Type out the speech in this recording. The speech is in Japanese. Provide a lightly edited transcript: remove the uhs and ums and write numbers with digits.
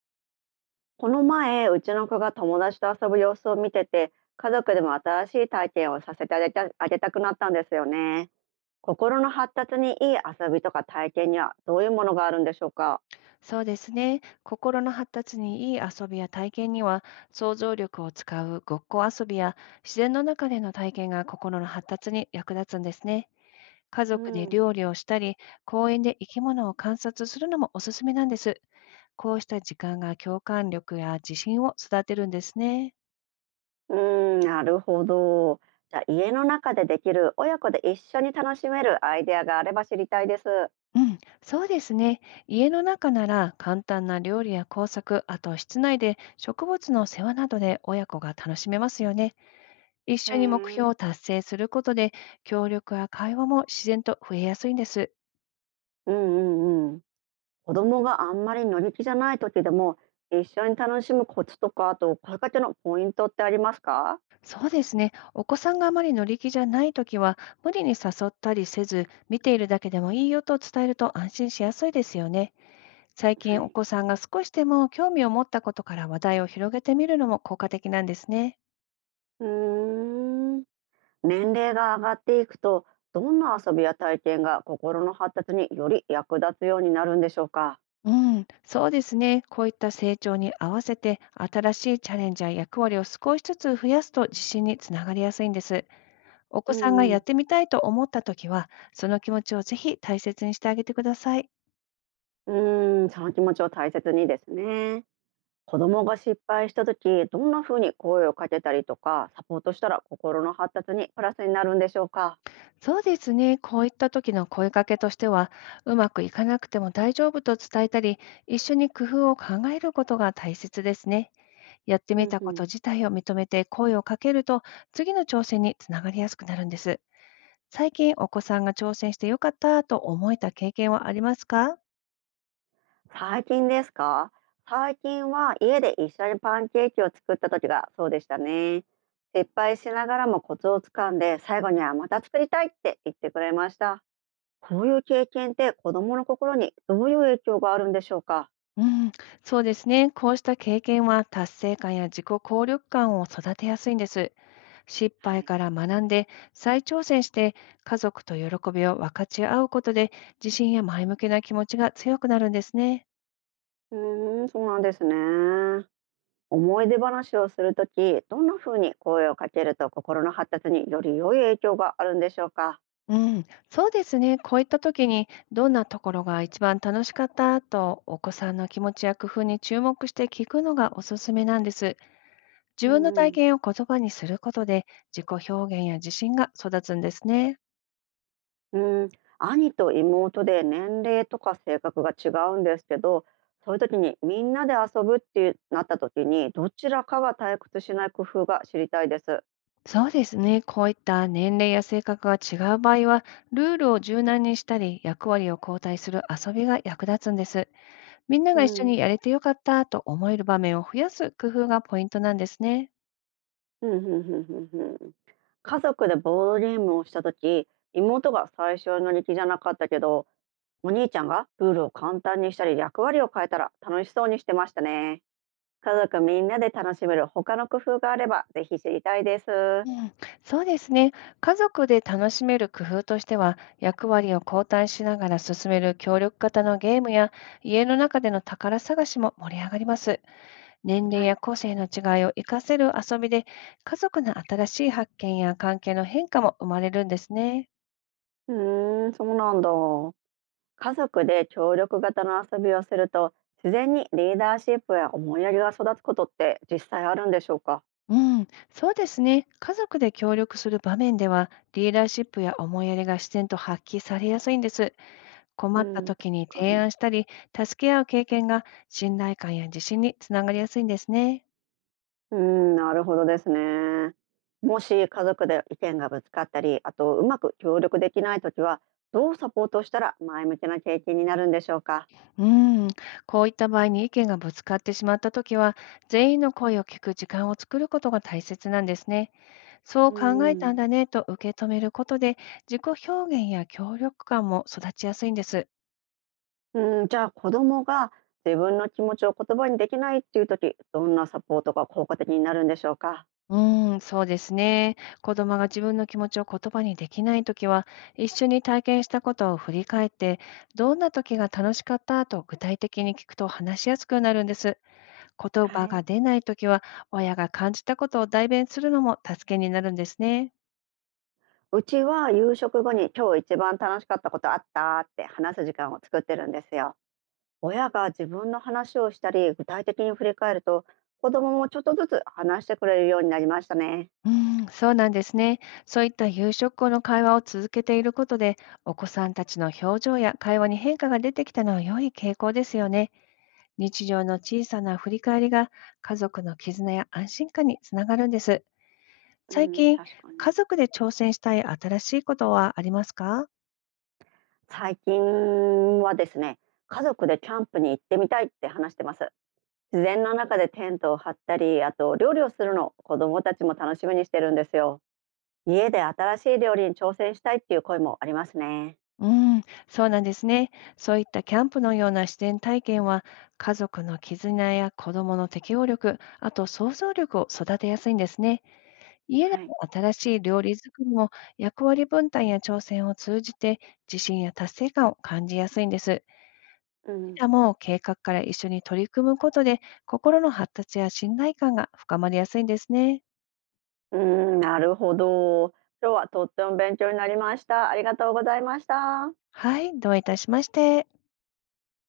この前、うちの子が友達と遊ぶ様子を見てて、家族でも新しい体験をさせてあげたくなったんですよね。心の発達にいい遊びとか体験にはどういうものがあるんでしょうか？そうですね。心の発達にいい遊びや体験には、想像力を使うごっこ遊びや自然の中での体験が心の発達に役立つんですね。家う族でん、料理をしたり、公園で生き物を観察するのもおすすめなんです。こうした時間が共感力や自信を育てるんですね。うーん、なるほど。じゃあ家の中でできる親子で一緒に楽しめるアイデアがあれば知りたいです。うん、そうですね。家の中なら簡単な料理や工作、あと室内で植物の世話などで親子が楽しめますよね。一へ緒に目標え。を達成することで、協力や会話も自然と増えやすいんです。うんうんうん。子供があんまり乗り気じゃない時でも一緒に楽しむコツとかあと声かけのポイントってありますか？そうですね。お子さんがあまり乗り気じゃないときは、無理に誘ったりせず、見ているだけでもいいよと伝えると安心しやすいですよね。最は近おい。子さんが少しでも興味を持ったことから話題を広げてみるのも効果的なんですね。うーん。年齢が上がっていくと、どんな遊びや体験が心の発達により役立つようになるんでしょうか。うん、そうですね。こういった成長に合わせて、新しいチャレンジや役割を少しずつ増やすと自信につながりやすいんです。お子うさんがんうやっん。てみたいと思ったときは、その気持ちをぜひ大切にしてあげてください。うーん、その気持ちを大切にですね。子供が失敗した時、どんな風に声をかけたりとか、サポートしたら心の発達にプラスになるんでしょうか。そうですね。こういった時の声かけとしては、うまくいかなくても大丈夫と伝えたり、一緒に工夫を考えることが大切ですね。やってうみんたうことん。自体を認めて声をかけると、次の挑戦につながりやすくなるんです。最近お子さんが挑戦してよかったと思えた経験はありますか？最近ですか？最近は家で一緒にパンケーキを作った時がそうでしたね。失敗しながらもコツをつかんで、最後にはまた作りたいって言ってくれました。こういう経験って子供の心にどういう影響があるんでしょうか？うん、そうですね。こうした経験は達成感や自己効力感を育てやすいんです。失は敗い。から学んで再挑戦して、家族と喜びを分かち合うことで、自信や前向きな気持ちが強くなるんですね。うーん、そうなんですね。思い出話をするとき、どんな風に声をかけると心の発達により良い影響があるんでしょうか？うん、そうですね。こういった時に、どんなところが一番楽しかったとお子さんの気持ちや工夫に注目して聞くのがおすすめなんです。う自分のん体うん。験を言葉にすることで、自己表現や自信が育つんですね。うん、兄と妹で年齢とか性格が違うんですけど、そういう時にみんなで遊ぶってなった時に、どちらかが退屈しない工夫が知りたいです。そうですね。こういった年齢や性格が違う場合は、ルールを柔軟にしたり、役割を交代する遊びが役立つんです。みんなうが一緒にん。やれてよかったと思える場面を増やす工夫がポイントなんですね。ふんふんふんふんふん。家族でボードゲームをした時、妹が最初の力じゃなかったけど、お兄ちゃんがルールを簡単にしたり役割を変えたら楽しそうにしてましたね。家族みんなで楽しめる他の工夫があればぜひ知りたいです。うん、そうですね。家族で楽しめる工夫としては、役割を交代しながら進める協力型のゲームや、家の中での宝探しも盛り上がります。年齢はやい。個性の違いを活かせる遊びで、家族の新しい発見や関係の変化も生まれるんですね。うーん、そうなんだ。家族で協力型の遊びをすると自然にリーダーシップや思いやりが育つことって実際あるんでしょうか？うん、そうですね。家族で協力する場面では、リーダーシップや思いやりが自然と発揮されやすいんです。困うったん、確時にか提に。案したり、助け合う経験が信頼感や自信につながりやすいんですね。うん、なるほどですね。もし家族で意見がぶつかったりあとうまく協力できないときは、どうサポートしたら前向きな経験になるんでしょうか？うん、こういった場合に意見がぶつかってしまった時は、全員の声を聞く時間を作ることが大切なんですね。そうう考えたんん、だねと受け止めることで、自己表現や協力感も育ちやすいんです。うん、じゃあ子供が自分の気持ちを言葉にできないっていうとき、どんなサポートが効果的になるんでしょうか？うーん、そうですね。子供が自分の気持ちを言葉にできないときは、一緒に体験したことを振り返って、どんな時が楽しかったと具体的に聞くと話しやすくなるんです。言葉はがい。出ないときは、親が感じたことを代弁するのも助けになるんですね。うちは夕食後に今日一番楽しかったことあったって話す時間を作ってるんですよ。親が自分の話をしたり具体的に振り返ると、子供もちょっとずつ話してくれるようになりましたね。うん、そうなんですね。そういった夕食後の会話を続けていることで、お子さんたちの表情や会話に変化が出てきたのは良い傾向ですよね。日常の小さな振り返りが、家族の絆や安心感につながるんです。う最ん、近、確か家に。族で挑戦したい新しいことはありますか？最近はですね、家族でキャンプに行ってみたいって話してます。自然の中でテントを張ったり、あと料理をするのを子供たちも楽しみにしてるんですよ。家で新しい料理に挑戦したいっていう声もありますね。うん、そうなんですね。そういったキャンプのような自然体験は、家族の絆や子どもの適応力、あと想像力を育てやすいんですね。家ではい。の新しい料理作りも、役割分担や挑戦を通じて自信や達成感を感じやすいんです。うこちん。らも計画から一緒に取り組むことで、心の発達や信頼感が深まりやすいんですね。うーん、なるほど。今日はとっても勉強になりました。ありがとうございました。はい、どういたしまして。